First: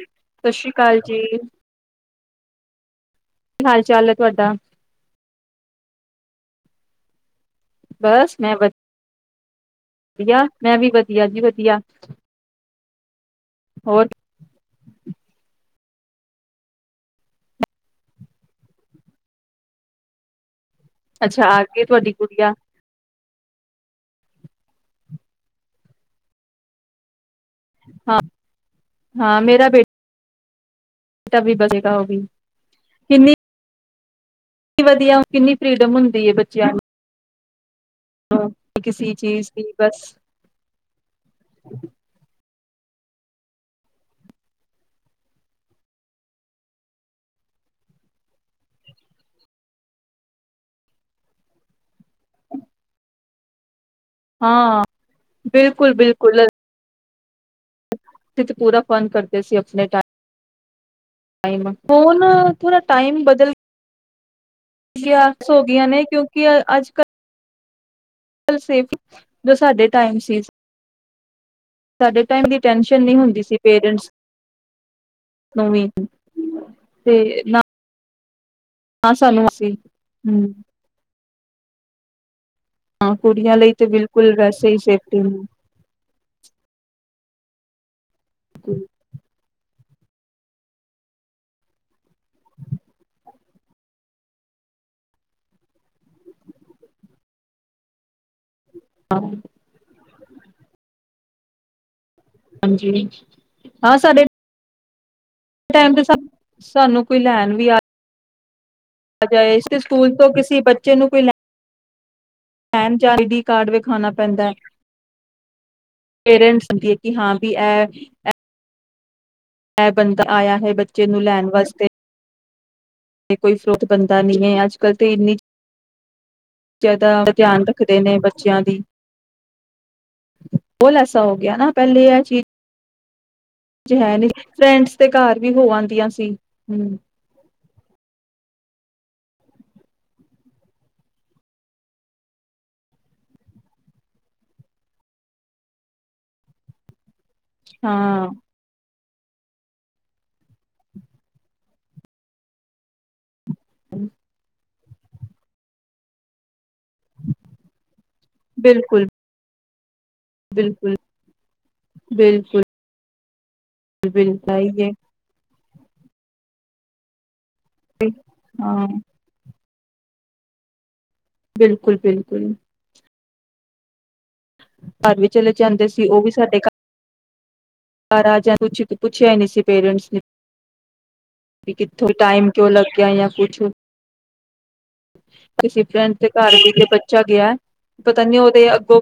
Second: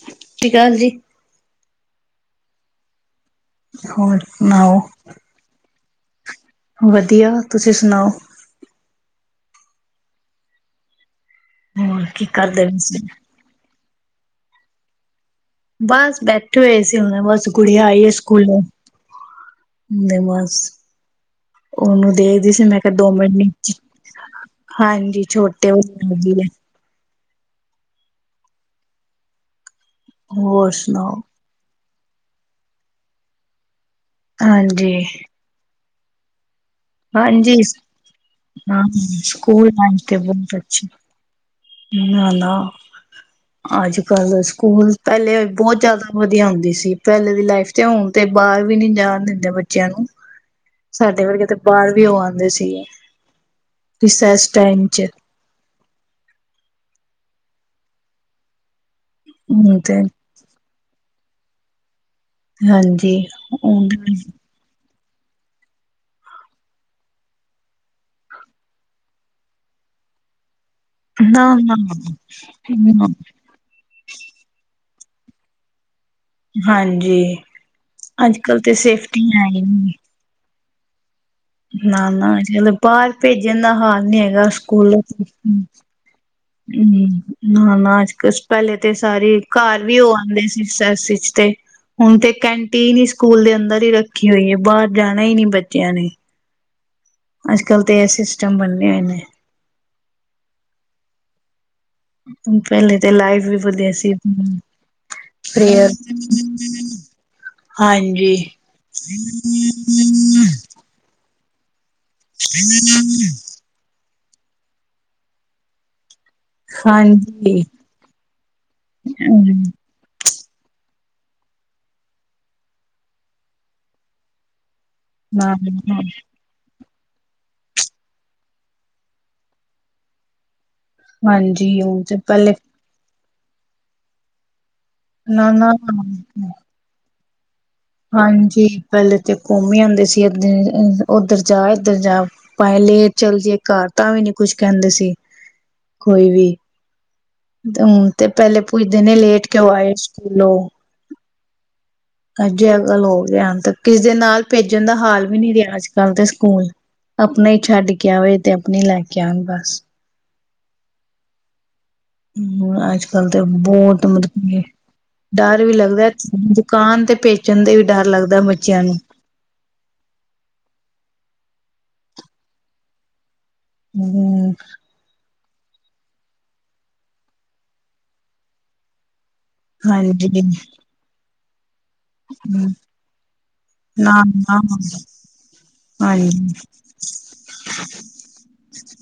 ਸਤਿ ਸ਼੍ਰੀ ਅਕਾਲ ਜੀ। ਕੀ ਹਾਲ ਚਾਲ ਹੈ ਹੋਰ ਤੁਹਾਡਾ? ਸੁਣਾਓ? ਵਧੀਆ। ਤੁਸੀਂ ਸੁਣਾਓ? ਧਿਆ, ਮੈਂ ਵੀ ਵਧ ਹੋਰ ਕੀ ਕਰਦੇ ਬੇ ਸੀ? ਹੋਰ? ਬਸ ਬੈਠੇ ਹੋਏ ਸੀ ਹੁਣ ਬਸ ਕੁੜੀਆਂ ਆਈ ਹੈ। ਸਕੂਲੋਂ ਬਸ। ਅੱਛਾ ਆ ਗਈ ਤੁਹਾਡੀ ਉਹਨੂੰ ਦੇਖਦੀ ਗੁੜੀਆ, ਸੀ ਮੈਂ ਕਿਹਾ ਦੋ ਮਿੰਟ ਲਈ ਹਾਂਜੀ ਛੋਟੇ [inaudible] ਹੋ ਵੀ ਹੈ ਹਾਂ ਹਾਂ ਮੇਰਾ ਬੇਟਾ ਹੋਰ ਸੁਣਾੋ ਤ ਵੀ ਵਚੇਗਾ ਹੋਗੀ ਕਿੰਨੀ ਕਿ ਹਾਂਜੀ ਵਧੀਆ ਕਿੰਨੀ ਫਰੀਡਮ ਹੁੰਦੀ ਏ ਬੱਚਿਆਂ ਨੂੰ ਹਾਂਜੀ- ਹ ਕਿਸੀ ਚੀਜ਼ ਸਕੂਲ ਦੀ ਬਸ ਤੇ ਬੰਦ ਨਾ ਹੋਣ ਤੇ ਅੱਛਾ ਅੱਜ ਕੱਲ ਸਕੂਲ ਪਹਿਲੇ ਬਹੁਤ ਜ਼ਿਆਦਾ ਵਧੀਆ ਹੁੰਦੀ ਸੀ ਪਹਿਲੇ ਦੀ ਲਾਈਫ ਤੇ ਹੁਣ ਤੇ ਬਾਹਰ ਵੀ ਨਹੀਂਜਾਣ ਦਿੰਦੇ ਬੱਚਿਆਂ ਨੂੰ ਸਾਡੇ ਵਰਗੇ ਤਾਂ ਬਾਹਰ ਵੀ ਉਹ ਆਉਂਦੇ ਸੀਗੇ ਰਿਸੈਸ ਟਾਈਮ ਹਾਂ ਵਿਚ ਬਿਲਕੁਲ -ਬਿਲਕੁਲ ਤਿਥ ਪੂਰਾ- ਫਨ ਕਰਦੇ ਸੀ ਹੁਣ ਆਪਣੇ ਤੇ ਟਾਇ। ਟਮ [inaudible] ਹਾਂਜੀ ਉਹ ਤੇ ਹੋ ਗਈਆਂ ਨੇ ਕਿਉਂਕਿ ਅੱਜ ਕੱਲ੍ਹ ਸੇਫ ਜੋ ਸਾਡੇ ਟਾਈਮ ਸੀ। ਨਾ ਨਾ ਜੀ। ਸਾਡੇ ਟਾਈਮ ਦੀ ਨਵੀ। ਹਾਂਜੀ ਅੱਜ ਕੱਲ੍ਹ ਤਾਂ ਹਾਂ ਸੇਫਟੀ ਹੈ। ਸਾਨੂੰ ਹੀ ਅਸੀਂ ਨਹੀਂ। ਹੂੰ ਨਾ -ਨਾ ਚਲੋ ਬਾਹਰ ਹਾਂ ਕੁੜੀਆਂ ਭੇਜਣ ਦਾ ਲਈ ਤੇ ਹਾਲ ਨੀ ਬਿਲਕੁਲ ਹੈਗਾ। ਵੈਸੇ ਹੀ ਸਕੂਲ ਸੇਫਟੀ ਨਹੀਂ ਹੂਨਾ ਨਾ ਅੱਜ- ਪਹਿਲੇ ਤੇ ਸਾਰੇ ਘਰ ਵੀ ਉਹ ਆਉਂਦੇ ਇਹਦੀ ਰੀਸਸ ਤੇ ਹੁਣ ਤੇ ਕੈਂਟੀਨ ਹੀ ਸਕੂਲ ਦੇ ਅੰਦਰ ਹੀ ਰੱਖੀ ਹੋਈ ਹੈ। ਬਾਹਰ ਜਾਣਾ ਹੀ ਨਹੀਂ ਬੱਚਿਆਂ ਨੇ ਅੱਜ ਕਲ ਤਾਂ ਐਸੀ ਸਿਸਟਮ ਬਣੇ ਹੋਏ ਨੇ ਪਹਿਲੇ ਹਾਂਜੀ ਤੇ ਲਾਈਫ ਵੀ ਵਧੀਆ ਹਾਂ ਸੀ ਸਾਡੇ ਹ ਟਾਈਮ ਨਾਲ ਸਾਨੂੰ ਕੋਈ ਲੈਣ ਵੀ ਹਾਂਜੀ। ਸਕੂਲ ਤੋਂ ਕਿਸੀ ਬੱਚੇ ਨੂੰ ਕੋਈ ਲੈਣ ਵ ਪੈਨ ਜਾਂ ਆਈ ਡੀ ਕਾਰਡ ਵਿਖਾਣਾ ਬੰਦਾ- ਪੇਰੈਂਟਸ ਹੁੰਦੀ ਹੈ। ਕਿ ਹਾਂ ਵੀ ਹਾਂਜੀ ਇਹ ਮੈਂ ਬਣਦਾ ਆਇਆ ਹੈ ਬੱਚੇ ਨੂੰ ਲੈਣ ਵਾਸਤੇ ਤੇ ਕੋਈ ਫਰੂਟ ਬਣਦਾ ਨੀ ਹੈ ਅਜ ਹਾਂ ਜ਼ਿਆਦਾ ਧਿਆਨ ਰੱਖਦੇ ਨੇ ਬੱਚਿਆਂ ਦੀ ਬੋਲ ਐਸਾ ਹੋ ਗਿਆ ਨਾ ਹਾਂਜੀ ਹੁਣ ਪਹਿਲੇ ਤੇ ਆ ਚੀਜ਼ ਜੇ ਹੈ ਨੀ ਫਰੈਂਡਸ ਤੇ ਘਰ ਵੀ ਹੋ ਨਾ-ਨਾ ਆਂਦੀਆਂ ਸੀ ਹਮ ਹਾਂਜੀ ਪਹਿਲੇ ਤੇ ਘੁੰਮ ਹੀ ਆਉਂਦੇ ਸੀਧ ਉੱਧਰ ਜਾ ਇਧਰ ਜਾ ਭ ਲੇ ਚੱਲਦੀਏ ਘ ਤਾਂ ਵੀ ਨੀ ਕੁਛ ਕਹਿੰਦੇ ਸੀ ਕੋਈ ਵੀ ਹਮ ਹਾਂ ਤੇ ਪਹਿਲੇ ਪੂ ਦਿਨੇ ਲੇਟ ਕਿਉਂ ਆਏ ਸਕੂਲੋਂ ਅੱਜੇ ਅ ਗੱਲ ਹੋ ਗਿਆ ਕਿਸ ਦੇ ਨਾਲ ਭੇਜ ਜਣ ਦਾ ਹਾਲ ਵੀ ਨਹੀਂੀ ਰਿਹਾ ਅੱਜ ਕੱਲ੍ਹ ਦੇ ਸਕੂਲ ਆਪਣਾ ਹੀ ਛੱਡ ਕੇ ਆਵੇ ਤੇ ਆਪਣੇ ਹੀ ਲੈ ਬਿਲਕੁਲ ਕੇ ਆਉਣ ਬਸ ਬਿਲਕੁਲ ਬਿਲਕੁਲ ਹੁਣ ਅੱਜ ਕੱਲ ਬਹੁਤ ਮਤਲਬ ਬਿਲਕੁਲ ਕੀ ਆਈ ਹੈ ਡਰ ਵੀ ਲੱਗਦਾ ਦੁਕਾਨ ਤੇ ਪੇਚ ੱਚਣ ਦੇ ਵੀ ਡਰ ਲੱਗਦਾ ਬੱਚਿਆਂ ਹਾਂ ਨੂੰ ਬਿਲਕੁਲ ਬਿਲਕੁਲ ਹਮ ਪਰਵ ਚਲੇ ਜਾਂਦੇ ਸੀ ਉਹ ਵੀ ਸਾਡੇ ਘਰ ਹ ਰਾਜ ਪੁ ਪੁ ਅੱਛ ਨਹੀਂ ਸੀ ਪੇਰੈਂਟਸ ਨੇ ਹਾਂਜੀ ਵੀ ਕਿੱਥੋਂ ਟਾਈਮ ਕਿਉ ਲੱਗਿਆ ਜਾਂ ਕੁਛ ਨਾ ਨਾ ਕਿਸੇ ਫਰੈਂਡ ਦੇ ਹਾਂਜੀ ਘਰ ਵੇਲੇ ਬੱਚਾ ਗਿਆ ਪਤਾ ਨੀ ਉਹਦੇ ਅੱਗੋਂ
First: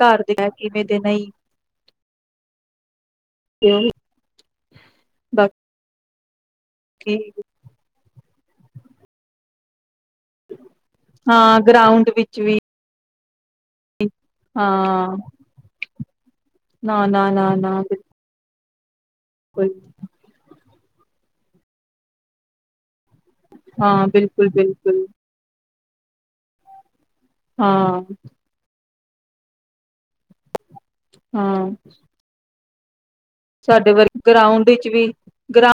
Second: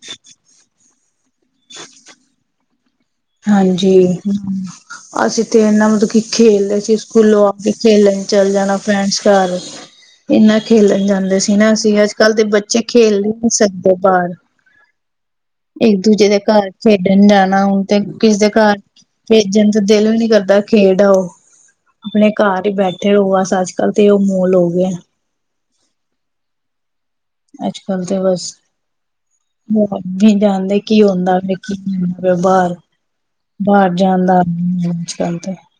ਘਰ ਕਿਵੇਂ ਤੇ ਨਹੀਂ [inaudible] ਤੇ ਹਾਂਜੀ ਹਮ ਅਸੀਂ ਤੇ ਬਾਕੀ ਇਹਨਾਂ ਮਤਲਬ ਕੀ ਖੇਲਦੇ ਸੀ ਸਕੂਲੋਂ ਆ ਕੇ ਖੇਲ ਚਲ ਜਾਣਾ ਫਰੈਂਡਸ ਘਰ ਇੰਨਾ ਖੇਲਣ ਜਾਂਦੇ ਸੀ ਹਾਂ ਨਾ ਅਸੀਂ ਗਰਾਊਂਡ ਅੱਜ ਕੱਲ੍ਹ ਵਿੱਚ ਦੇ ਵੀ ਬੱਚੇ ਖੇਦੇ ਸਿੱਧੇ ਬਾਹਰ ਹਾਂ ਇੱਕ ਦੂਜੇ ਦੇ ਘਰ ਨਾ, ਖੇਡਣ ਨਾ, ਨਾ, ਜਾਣਾ ਨਾ ਹੁਣ ਤੇ ਕਿਸ ਦੇ ਘਰ ਬਿਲਕੁਲ ਭੇਜਣ ਤੇ ਦਿਲ ਵੀ ਨੀ ਕਰਦਾ। ਖੇਡਓ ਆਪਣੇ ਘਰ ਹੀ ਬੈਠੇ ਠੇ ਰੋਆਸ ਅੱਜ ਕੱਲ੍ਹ ਹਾਂ ਤੇ ਉਹ ਬਿਲਕੁਲ, ਮੋਲ ਹੋ ਗਿਆ ਬਿਲਕੁਲ ਅੱਜ ਹਾਂ, ਕੱਲ ਤੇ ਬਸ [unintelligible] ਕੀ ਹੁੰਦਾ ਕੀ ਹੁੰਦਾ ਹਾਂ ਬਾਹਰ ਸਾਡੇ ਬਾਹਰ ਵਰ ਜਾਣ ਦਾ ਗਰਾਊਂਡ ਵਿੱਚ ਵੀ ਅੱਜ ਕੱਲ ਤੇ ਗਰਾ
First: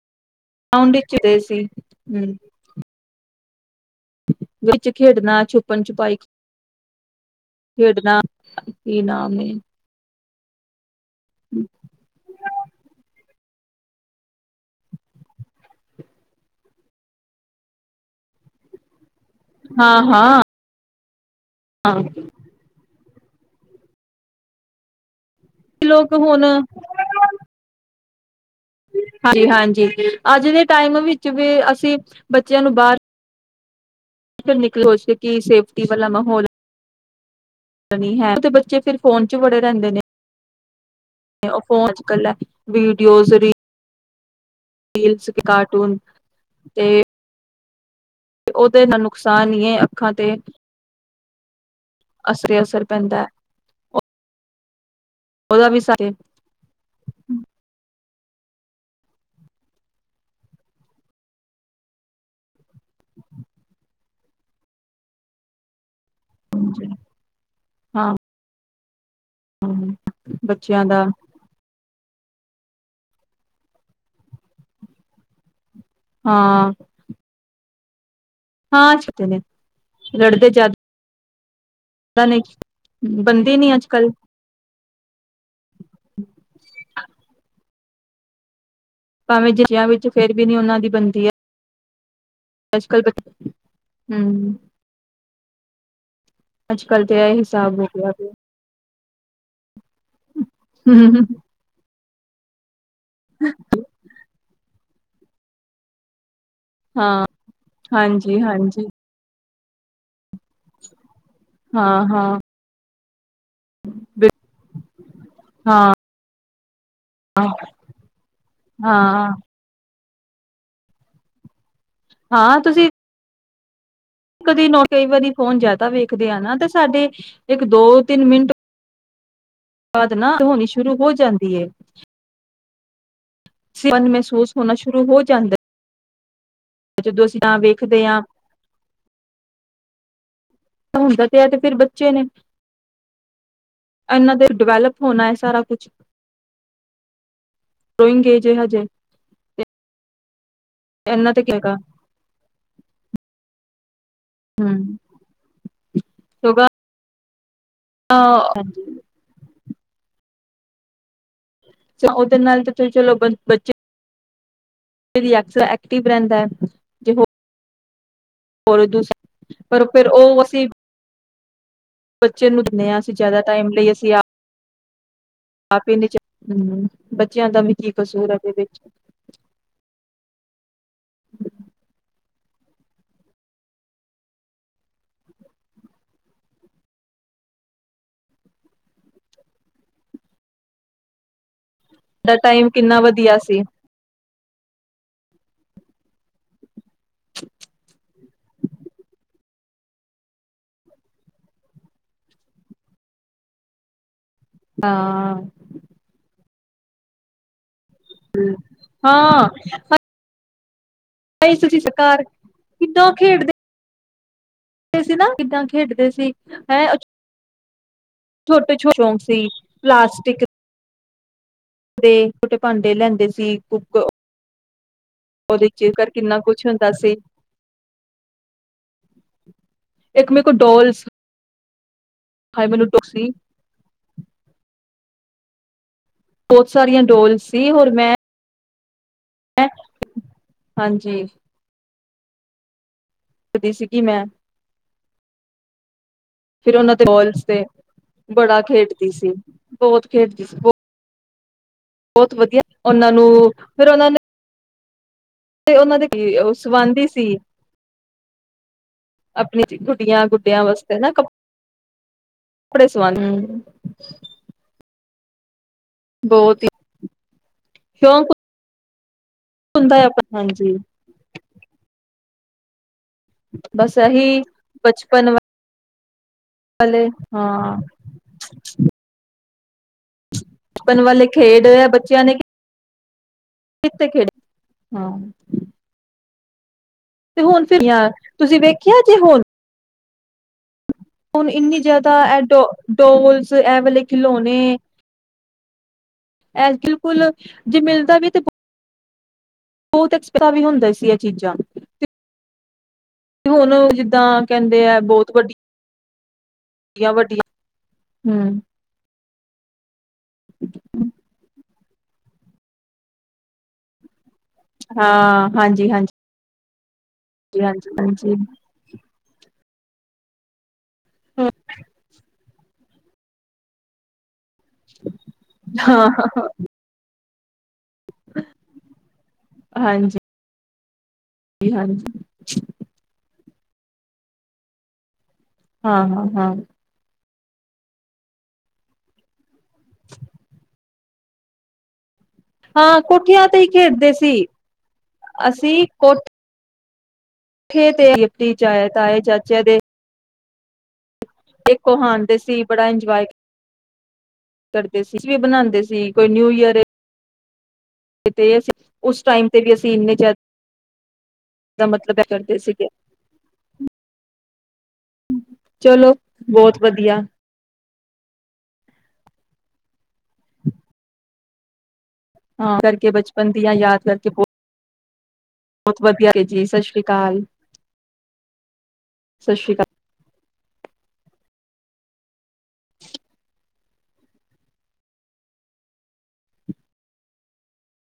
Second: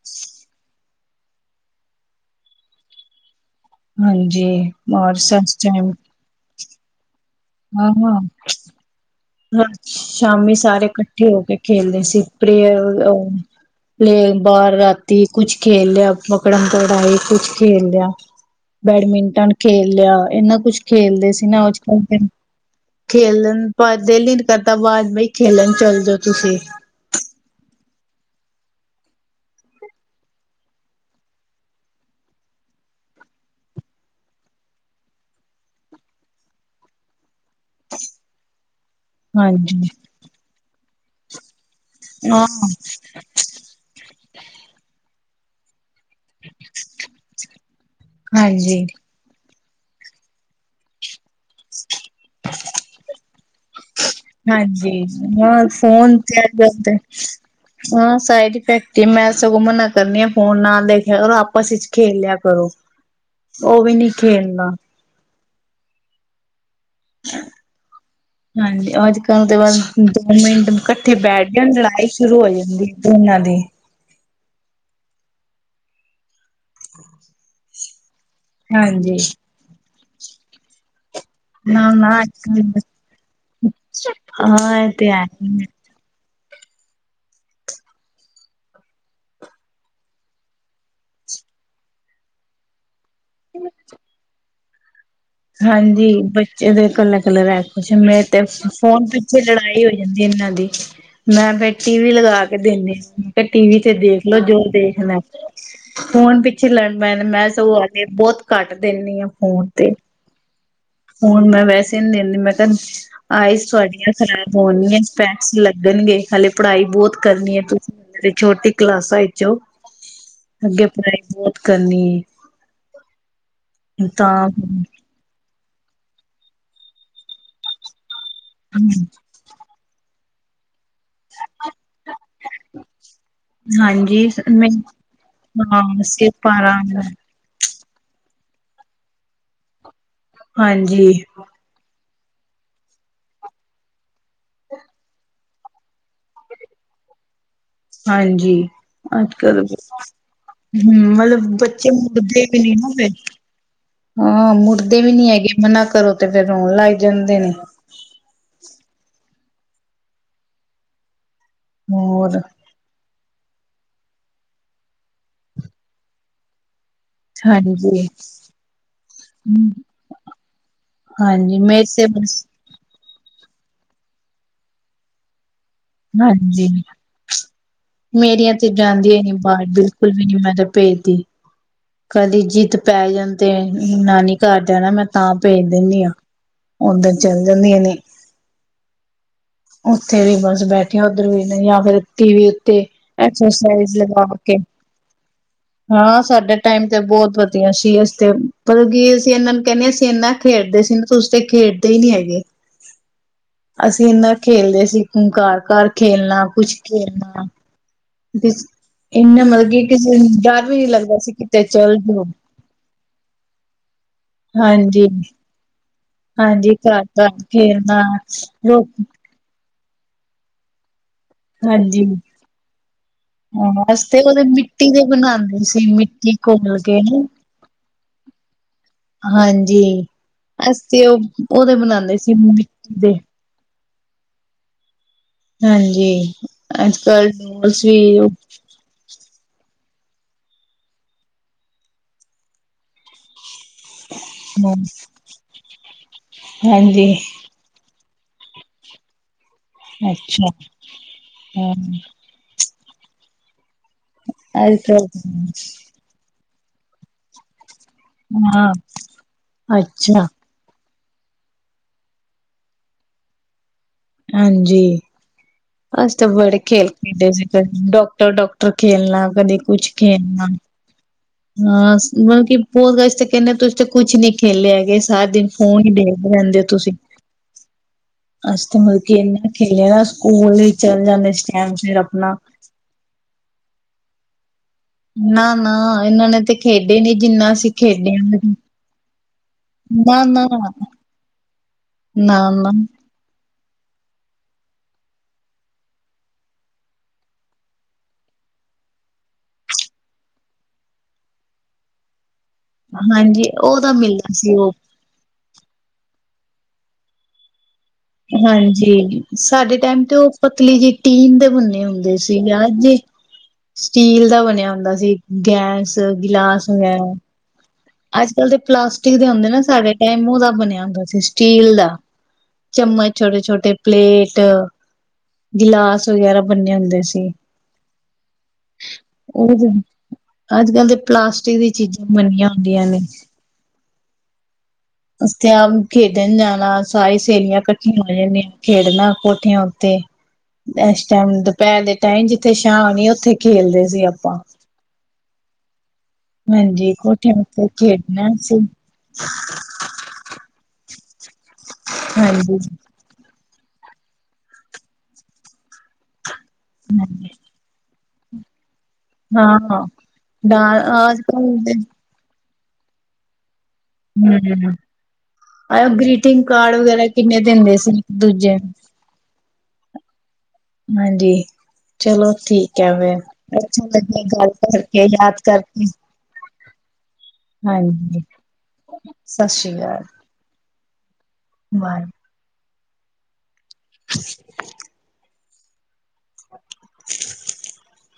[unintelligible] [unintelligible] ਹਾਂਜੀ ਵਿੱਚ ਖੇਡਣਾ ਛੁਪਨ [unintelligible] ਛੁਪਾਈ ਹਾਂ ਖੇਡਣਾ ਹਾਂ ਕੀ ਨਾ [unintelligible] ਸ਼ਾਮੀ ਸਾਰੇ ਇਕੱਠੇ ਇਕੱਠੇ ਹੋ ਕੇ ਖੇਲਦੇ ਸੀ ਪ੍ਰਹ ਲ ਬਾਹਰ ਰਾਤੀ ਕੁਛ ਖੇਲ ਲਿਆ ਪਕਨ ਪਕੜਾਈ ਕੁਛ ਖੇਲ ਲਿਆ, ਬੈਡਮਿੰਟਨ ਟਣ ਖੇਲ ਹਾਂ ਲਿਆ ਹਾਂ ਇੰਨਾ ਕੁਛ ਖੇਲਦੇ [unintelligible] ਖੇਲਣ ਪਰ ਦਿਲ ਹੀ ਨ ਕਰਦਾ ਬਾਵਾਜ਼ ਬਈ ਖੇਲਣ ਚੱਲ ਲੋਕ ਜਾ ਹੁਣ ਤੁਸੀਂ ਹਾਂਜੀ ਹਾਂਜੀ ਅੱਜ ਦੇ ਟਾਈਮ ਵਿੱਚ ਵੀ ਅਸੀਂ ਬੱਚਿਆਂ ਨੂੰ ਬਾਹਰ ਫ ਨਿਕਲ ਹੋ ਸਕ ਸੇਫਟੀ ਵਾਲਾ ਮਾਹਲ ਹੈ ਬੱਚੇ ਫਿਰ ਫੋਨ ਚ ਵੜੇ ਹਾਂਜੀ। ਰਹਿੰਦੇ ਨੇ ਉਹ ਫੋਨ ਚ ਇਕੱਲਾ ਹਾਂ, ਵੀਡੀਓਜ਼ ਰੀਲਸ ਕਾਰਟੂਨ ਤੇ ਉਹਦੇ ਹਾਂਜੀ। ਹਾਂ ਨੁਕਸਾਨ ਹੀ ਐ। ਅੱਖਾਂ ਤੇ ਹ ਅਸਰ ਈ ਅਸਰ ਪੈਂਦਾ ਐ। ਹਾਂਜੀ। ਹਾਂ ਫੋਨ ਤਿਆਰੀ ਕਰਦੇ ਹਾਂ। ਸਾਈਡ ਇਫੈਕਟ ਹੀ ਮੈਂ ਸਗੋਂ ਮਨਾ ਕਰਨੀ ਆ ਫੋਨ ਨਾ ਦੇਖਿਆ ਕਰੋ, ਆਪਸ ਵਿੱਚ ਖੇਲ ਲਿਆ ਕਰੋ। ਉਹ ਵੀ ਨਹੀਂ ਖੇਲਣਾ ਹਾਂਜੀ। ਹਾਂਜੀ ਅੱਜ ਤਾਂ ਉਹਦੇ ਬਾਅਦ ਦੋ ਮਿੰਟ ਬੱਚਿਆਂ ਦਾ ਇਕੱਠੇ ਬੈਠ ਜਾਣ ਲੜਾਈ ਸ਼ੁਰੂ ਹੋ ਜਾਂਦੀ, ਦੋਨਾਂ ਦੀ ਹਾਂ। ਹਾਂ, ਹਾਂਜੀ, ਛੁੱਟੇ ਨੇ। ਰੜਦੇ ਜ਼ਦ ਹਾਂ ਹਾਂ ਬਣਦੀ [unintelligible] ਨੀ ਅੱਜ ਕੱਲ ਹਾਂ ਹਾਂ। ਤੇ ਆ ਹੀ ਨੇ। ਹਮ ਭਾਵੇਂ ਜਸ਼ਿਆਂ ਵਿੱਚ ਫਿਰ ਵੀ ਨਹੀਂ ਉਹਨਾਂ ਦੀ ਬਣਦੀ ਐ। ਅੱਜ ਕੱਲ੍ਹ ਬੱ ਹੂੰ। ਹਾਂਜੀ। ਬੱਚੇ ਦੇ ਕੱਲ ਇਕੱਲਾ ਤੇ ਇਹ ਕਲਰ ਐ ਹਿਸਾਬ ਹੋ ਖੁਸ਼ ਗਿਆ ਮੈਂ ਤੇ ਫੋਨ ਪਿੱਛੇ ਲੜਾਈ ਹੋਈ ਜਾਂਦੀ ਇਹਨਾਂ ਦੀ, ਹਮ ਮੈਂ ਬੈਠੀ ਟੀ ਵੀ ਲਗਾ ਕੇ ਦਿੰਦੇ। ਮੈਂ ਕਿਹਾ ਟੀ ਵੀ ਤੇ ਦੇਖ ਲਓ ਜੋ ਦੇ ਹਨਾ ਫੋਨ ਵੀ ਪਿੱਛ ਲੈਣ ਹਾਂ [unintelligible] ਮੈਂ ਸਗੋਂ ਆ ਕੇ ਹਾਂਜੀ ਬਹੁਤ ਘੱਟ ਹਾਂਜੀ ਦਿੰਦੀ ਆਂ। ਉਹ ਤੇ ਹੁਣ ਮੈਂ ਹਾਂ ਵੈਸੇ ਨ ਹਾਂ ਦੇੰਦੀ, ਮੈਂ ਕਿਹਾ ਆਈਸ ਤੁਹਾਡੀਆਂ ਖ਼ਰਾਬ ਹੋਣਗੀਆਂ ਸਪੈਕਸ ਹਾਂ ਲੱਗਣਗੇ, ਹਾਲੇ ਪੜ੍ਹਾਈ [unintelligible] ਬਹੁਤ ਕਰਨੀ ਹੈ ਤੁ, ਏ ਛੋਟੀ ਕਲਾਸਾਂ ਹਾਂ ਵਿੱਚੋਂ ਅੱਗੇ ਪੜ੍ਹਾਈ ਬਹੁਤ ਕਰਨੀ ਹਾਂ ਤੁਸੀਂ ਹੈ ਤਾਂ ਕਦੇ ਨੌ, ਕਈ ਵਾਰੀ ਫੋਨ ਜਾਤੀ। ਤਾ ਵੇਖਦੇ ਆ ਨਾ, ਤੇ ਸਾਡੇ ਇੱਕ-ਦੋ, ਤਿੰਨ ਮਿੰਟ। ਹਮ। [unintelligible] ਨਾ, ਹੋਣੀ ਸ਼ੁਰੂ ਹੋ ਜਾਂਦੀ ਹੈ। ਸਵਨ ਹਾਂਜੀ, ਮਹਿਸੂਸ ਹੋਣਾ ਸ਼ੁਰੂ ਹੋ ਜਾਂਦਾ ਹਾਂ ਦੱਸੋ ਬਾਹਰ ਆਂਗਨ ਰਖਦੇ ਆਂ ਹਾਂਜੀ ਹੁੰਦਾ ਤੇ ਹੈ, ਤੇ ਫਿਰ ਬੀ ਬੱਚੇ ਨੇ, ਇਹਨਾ ਦੇ ਡਿਵੈਲਪ ਹੋਣਾ ਹੈ, ਸਾਰਾ ਕੁਛ ਗਰੋਇੰਗ ਏਜ ਹਾਂਜੀ, ਹਜੇ ਆਜ ਕੱਲ ਤੇ ਹੂ, ਇਹਨਾਂ ਤੇ ਮਤਲਬ ਕਿਗਾ ਬੱਚੇ ਮੁੜਦੇ ਵੀ ਨਹੀਂ। ਨਾ ਫੇਰ ਹਾਂ, ਹੂੰ ਮੁੜਦੇ ਵੀ ਨੀ ਹੈਗੇ ਮਨਾ ਕਰੋ ਤੇ ਫੇਰ ਰੋਣ ਲੱਗ ਜਾਂਦੇ ਨੇ। [inaudible] ਆਹ ਹਾਂਜੀ। ਚ ਉਹਦੇ ਹੋਰ ਨਾਲ ਤੇ ਤੁਸੀਂ ਚਲੋ। ਬੱਚੇ? ਐਕਟਿਵ ਰਹਿੰਦਾ ਹੈ। ਜੇ ਅੱਛਾ ਹੈ, ਬਿਜ਼ੀ ਐ ਹੋਰ ਤੁਸੀ, ਪਰ ਫੇਰ ਉਹ ਅਸੀਂ ਹਾਂਜੀ ਮੈਂ ਬੱਚੇ ਨੂੰ ਦਿੰਦੇ ਆ। ਜ਼ਿਆਦਾ ਟਾਈਮ ਲਈ ਅਸੀਂ ਆ ਹਾਂਜੀ, ਦਾ ਵੀ ਕੀ ਕਸੂਰ ਇਹਦੇ ਮੇਰੀਆਂ ਤੇ ਵਿੱਚ ਜਾਂਦੀਆਂ ਨੀ ਬਾਹਰ ਬਿਲਕੁਲ ਵੀ ਨੀ। ਮੈਂ ਤੇ ਬੇਟੀ ਕਦੀ ਜਿੱਤ ਪੈ ਜਾਂਦੇ ਐ, ਨਾਨੀ ਘਰ ਜਾਣਾ, ਮੈਂ ਤਾਂ ਭੇਜ ਦਿੰਦੀ ਹਾਂ। ਉਦਰ ਚੱਲੀ ਜਾਂਦੀਆਂ ਨੇ। ਉੱਥੇ ਵੀ ਬਸ ਬੈਠੇਆ ਉਦਰ ਵੀ ਨਹੀਂ ਵਰਤੀ ਸਾਡਾ ਵੀ, ਟਾਈਮ ਉੱਤੇ ਕਿੰਨਾ ਵਧੀਆ ਸੀ ਐਕਸਰਸਾਈਜ਼ ਲਗਾ। ਹਾਂ, ਸਾਡਾ ਟਾਈਮ ਬਹੁਤ ਵਧੀਆ ਸੀ। ਤੇ ਮਤਲਬ ਕੀ, ਅਸੀਂ ਇਹਨਾਂ ਨੂੰ ਕਹਿਣੇ ਆ ਅਸੀਂ ਇਨਾ ਖੇਡਦੇ ਸੀ, ਤੁਸੀ ਤੇ ਖੇਡਦੇ ਹੀ ਨੀ [unintelligible] ਅਸੀਂ ਇਨਾ ਖੇਲਦੇ ਸੀ, ਹਾਂ ਘਰ-ਘਰ ਖੇਲਣਾ। ਕੁਛ ਖੇਲਣਾ। ਇਹਨਾ ਮਤਲਬ ਕੀ ਵੀ ਨੀ ਲੱਦਾ ਭ ਤੁਸੀਂ ਸਰਕਾਰ ਕਿੱਦਾਂ ਖੇਡਦੇ ਹਾਂਜੀ ਸੀ ਨਾ ਕਿੱਦਾਂ ਖੇਡਦੇ ਸੀ ਹਾਂਜੀ ਹੈਂ ਘਰ ਘ ਫੇਰ ਹਾਂ ਛੋਟੇ ਰ ਛੋਟੇ ਸ਼ੌਂਕ ਸੀ ਪਲਾਸਟਿਕ ਹਾਂਜੀ ਦੇ ਛੋਟੇ ਭਾਂਡੇ ਲੈਂਦੇ ਸੀ ਹਾਂ ਕੁੱਕ ਅਸੀ ਤੇ ਉਹਦੇ ਮਿੱਟੀ ਦੇ ਬਣਾਉਂਦੇ ਉਹਦੇ ਸੀ ਚ ਕਰ ਮਿੱਟੀ ਕਿੰਨਾ ਕੁਛ ਘੋਲ ਹੁੰਦਾ ਕੇ ਸੀ ਹਾਂਜੀ ਇੱਕ ਮੇਰੇ ਕੋਲ ਅਸੀ ਡੋਲਸ ਤੇ ਉਹ ਉਹਦੇ ਬਣਾਉਂਦੇ ਸੀ ਹਾਏ ਮੈਨੂੰ ਦੇ ਸੀ ਹਾਂਜੀ ਜ ਬਹੁਤ ਅੱਜ ਸਾਰੀਆਂ ਕੱਲ ਡੋਲਸ ਸੀ ਨਲਸ ਹੋਰ ਵੀ ਮੈਂ ਹਾਂਜੀ ਦੀ ਸੀਗੀ ਮੈਂ ਹਮ ਫਿਰ ਉਹਨਾਂ ਦੇ ਬਲਸ ਤੇ ਬੜਾ ਖੇਡਦੀ ਸੀ ਬਹੁਤ ਖੇਡਦੀ ਅੱਛਾ ਸੀ ਹਮ ਬਹੁਤ ਵਧੀਆ ਉਹਨਾਂ ਨੂੰ ਫੇਰ ਉਹਨਾਂ ਨੇ ਆ ਤੇ ਉਹਨਾਂ ਦੇ ਕੀ ਸਵਾਂਧੀ ਸੀ ਹਮ ਆਪਣੀ ਗੁੱਡੀਆਂ ਗੁੱਡਿਆਂ ਵਾਸਤੇ ਕ ਕੱਪੜੇ ਸੂਵਾ ਹ ਹਾਂਜੀ ਅਸੀ ਤੇ ਬੜੇ ਬਹੁਤ ਹੀ ਖੇਲ ਖੇਡਦੇ ਸੀ। ਡਾਕਟਰ ਸ਼ੌਕ ਡਾਕਟਰ ਖੇਲਣਾ ਕਦੇ ਕੁਛ ਹੁੰਦਾ ਹੈ ਆਪ ਖੇਲਣਾ, ਹਾਂਜੀ ਬਸ ਮਤਲਬ ਬਹੁਤ ਕਹਿੰਦੇ ਤੁਸੀਂ ਤੇ ਬਸ ਕੁਛ ਨੀ ਇਹੀ ਖੇਲੇ ਹੈਗੇ ਸਾਰੇ ਬਚਪਨ ਦਿਨ ਫੋਨ ਹੀ ਦੇੇਖ ਰਹਿੰਦੇ ਹੋ ਤੁਸੀਂ ਵਾਲੇ ਹਾਂ ਅਸੀਂ ਤੇ ਮਤਲਬ ਕੀ ਇਨਾ ਠੀਕ ਹੈ। ਸਕੂਲ ਲਈ ਬਚਪਨ ਚੱਲ ਵਾਲੇ ਜਾਂਦੇ ਇਸ ਖੇਡ ਟਾਈਮ ਫਿਰ ਆਪਣਾ ਕਿਥੇ ਖੇਡਦੇ ਨਾ ਨਾ ਇਹਨਾਂ ਨੇ ਤੇ ਖੇਡੇ ਨੀ ਤੇ ਜਿੰਨਾ ਹੁਣ ਅਸੀਂ ਫਿਰ ਖੇਡੇ ਤੁਸੀਂ ਵੇਖਿਆ ਜੇ ਹੁਣ ਨਾ ਨਾ ਹੁਣ ਇੰਨੀ ਜਿਆਦਾ ਇਹ ਡੋ ਡੋਲਸ ਐ ਵਾਲੇ ਖਿਲੋਣੇ, ਐ ਬਿਲਕੁਲ ਜੇ ਮਿਲਦਾ ਵੀ ਤੇ ਬਹੁਤ ਐਕਸ ਵੀ ਹੁੰਦਾ ਸੀ ਇਹ ਚੀਜ਼ਾਂ ਹਾਂਜੀ ਤੇ ਉਹ ਤਾਂ ਮਿਲਦਾ ਸੀ ਉਹ ਵਡੀਆਂ ਵੱਡੀਆਂ ਹੂੰ ਹਾਂਜੀ ਸਾਡੇ ਟਾਈਮ ਤੇ ਉਹ ਪਤਲੀ ਜੀ ਟੀਨ ਦੇ ਬੰਨੇ ਹੁੰਦੇ ਸੀਗਾ ਜ ਸਟੀਲ ਦਾ ਬਣਿਆ ਹੁੰਦਾ ਸੀ ਹਾਂ ਗੈਸ ਗਿਲਾਸ [unintelligible] ਜੀ ਹਾਂਜੀ ਅੱਜ ਹਾਂਜੀ ਕੱਲ੍ਹ ਦੇ ਪਲਾਸਟਿਕ ਹੁੰਦੇ ਨਾ ਸਾਡੇ ਟਾਈਮ ਉਹਦਾ ਬਣਿਆ ਹੁੰਦਾ। ਸਟੀਲ ਦਾ ਚਮਚ ਛੋਟੇ ਛੋਟੇ ਪਲੇਟ ਹਾਂ ਗਿਲਾਸ ਵਗੈਰਾ ਬੰਨੇ ਹੁੰਦੇ ਸੀ। ਉਹ ਤਾਂ ਹਾਂਜੀ ਅੱਜ ਕੱਲ੍ਹ ਦੇ ਪਲਾਸਟਿਕ ਦੀ ਚੀਜ਼ਾਂ ਹਾਂਜੀ ਬਣੀਆ [unintelligible] ਅਸੀਂ ਤੇ ਆਪ ਹਾਂ ਹਾਂ ਖੇਡਣ ਹਾਂ ਜਾਣਾ ਸਾਰੇ ਸਹੇਲੀਆਂ ਇਕੱਠੀਆਂ ਹੋ ਜਾਂਦੀਆਂ ਖੇਡਣਾ ਕੋਠੀਆਂ [unintelligible] ਦੁਪਹਿਰ ਦੇ ਟਾਈਮ ਜਿੱਥੇ ਸ਼ਾ ਹਾਂ ਆਨੀ ਉੱਥੇ ਕੋਠਿਆਂ ਤੇ ਹੀ ਖੇਲਦੇ ਸੀ ਖੇਡਦੇ ਆਪਾਂ। ਅਸੀਂ ਹੋਰ ਹਾਂਜੀ ਕੁਛ ਠੇ ਤੇ ਗਿਪਟੀ ਚਏ ਤਾਏ ਚਾਚੇ ਦੇ [unintelligible] ਦੇਖੋ ਹਣਦੇ ਹਾਂਜੀ ਸੀ ਬੜਾ ਇੰਜੋਏ ਕਰਦੇ ਸੀ ਵੀ ਬਣਾਉਂਦੇ ਸੀ। ਕੋਈ ਨਿਊਈਅਰ ਹੈ। ਹਾਂਜੀ ਤੇ ਤੇ ਅਸੀਂ ਉਸ ਟਾਈਮ ਵੀ ਹਾਂ ਇੰਨੇ ਜ਼ਿਆਦਾ ਡ ਆਜ ਕੱਲ ਮਤਲਬ ਕਰਦੇ ਸੀਗੇ ਹਮ ਆ ਚਲੋ ਗ੍ਰੀਟਿੰਗ ਕਾਰਡ ਬਹੁਤ ਵਗੈਰਾ ਵਧੀਆ ਕਿੰਨੇ ਦਿੰਦੇ ਸੀ ਇੱਕ ਦੂਜੇ ਨੂੰ ਹਾਂਜੀ ਚਲੋ ਹਾਂ ਠੀਕ ਹੈ ਕਰਕੇ ਫੇਿਰ ਬਚਪਨ ਦੀਆਂ ਅੱਛਾ ਯਾਦ ਲੱਗਿਆ ਕਰਕੇ ਗੱਲ ਪਰ ਕ ਯਦ ਬਹੁਤ ਵਧੀਆ ਜੀ ਸਤਿ ਸ੍ਰੀ ਅਕਾਲ ਹਾਂਜੀ ਸਤਿ ਸ੍ਰੀ ਅਕਾਲ ਬਾਰ [inaudible] [inaudible]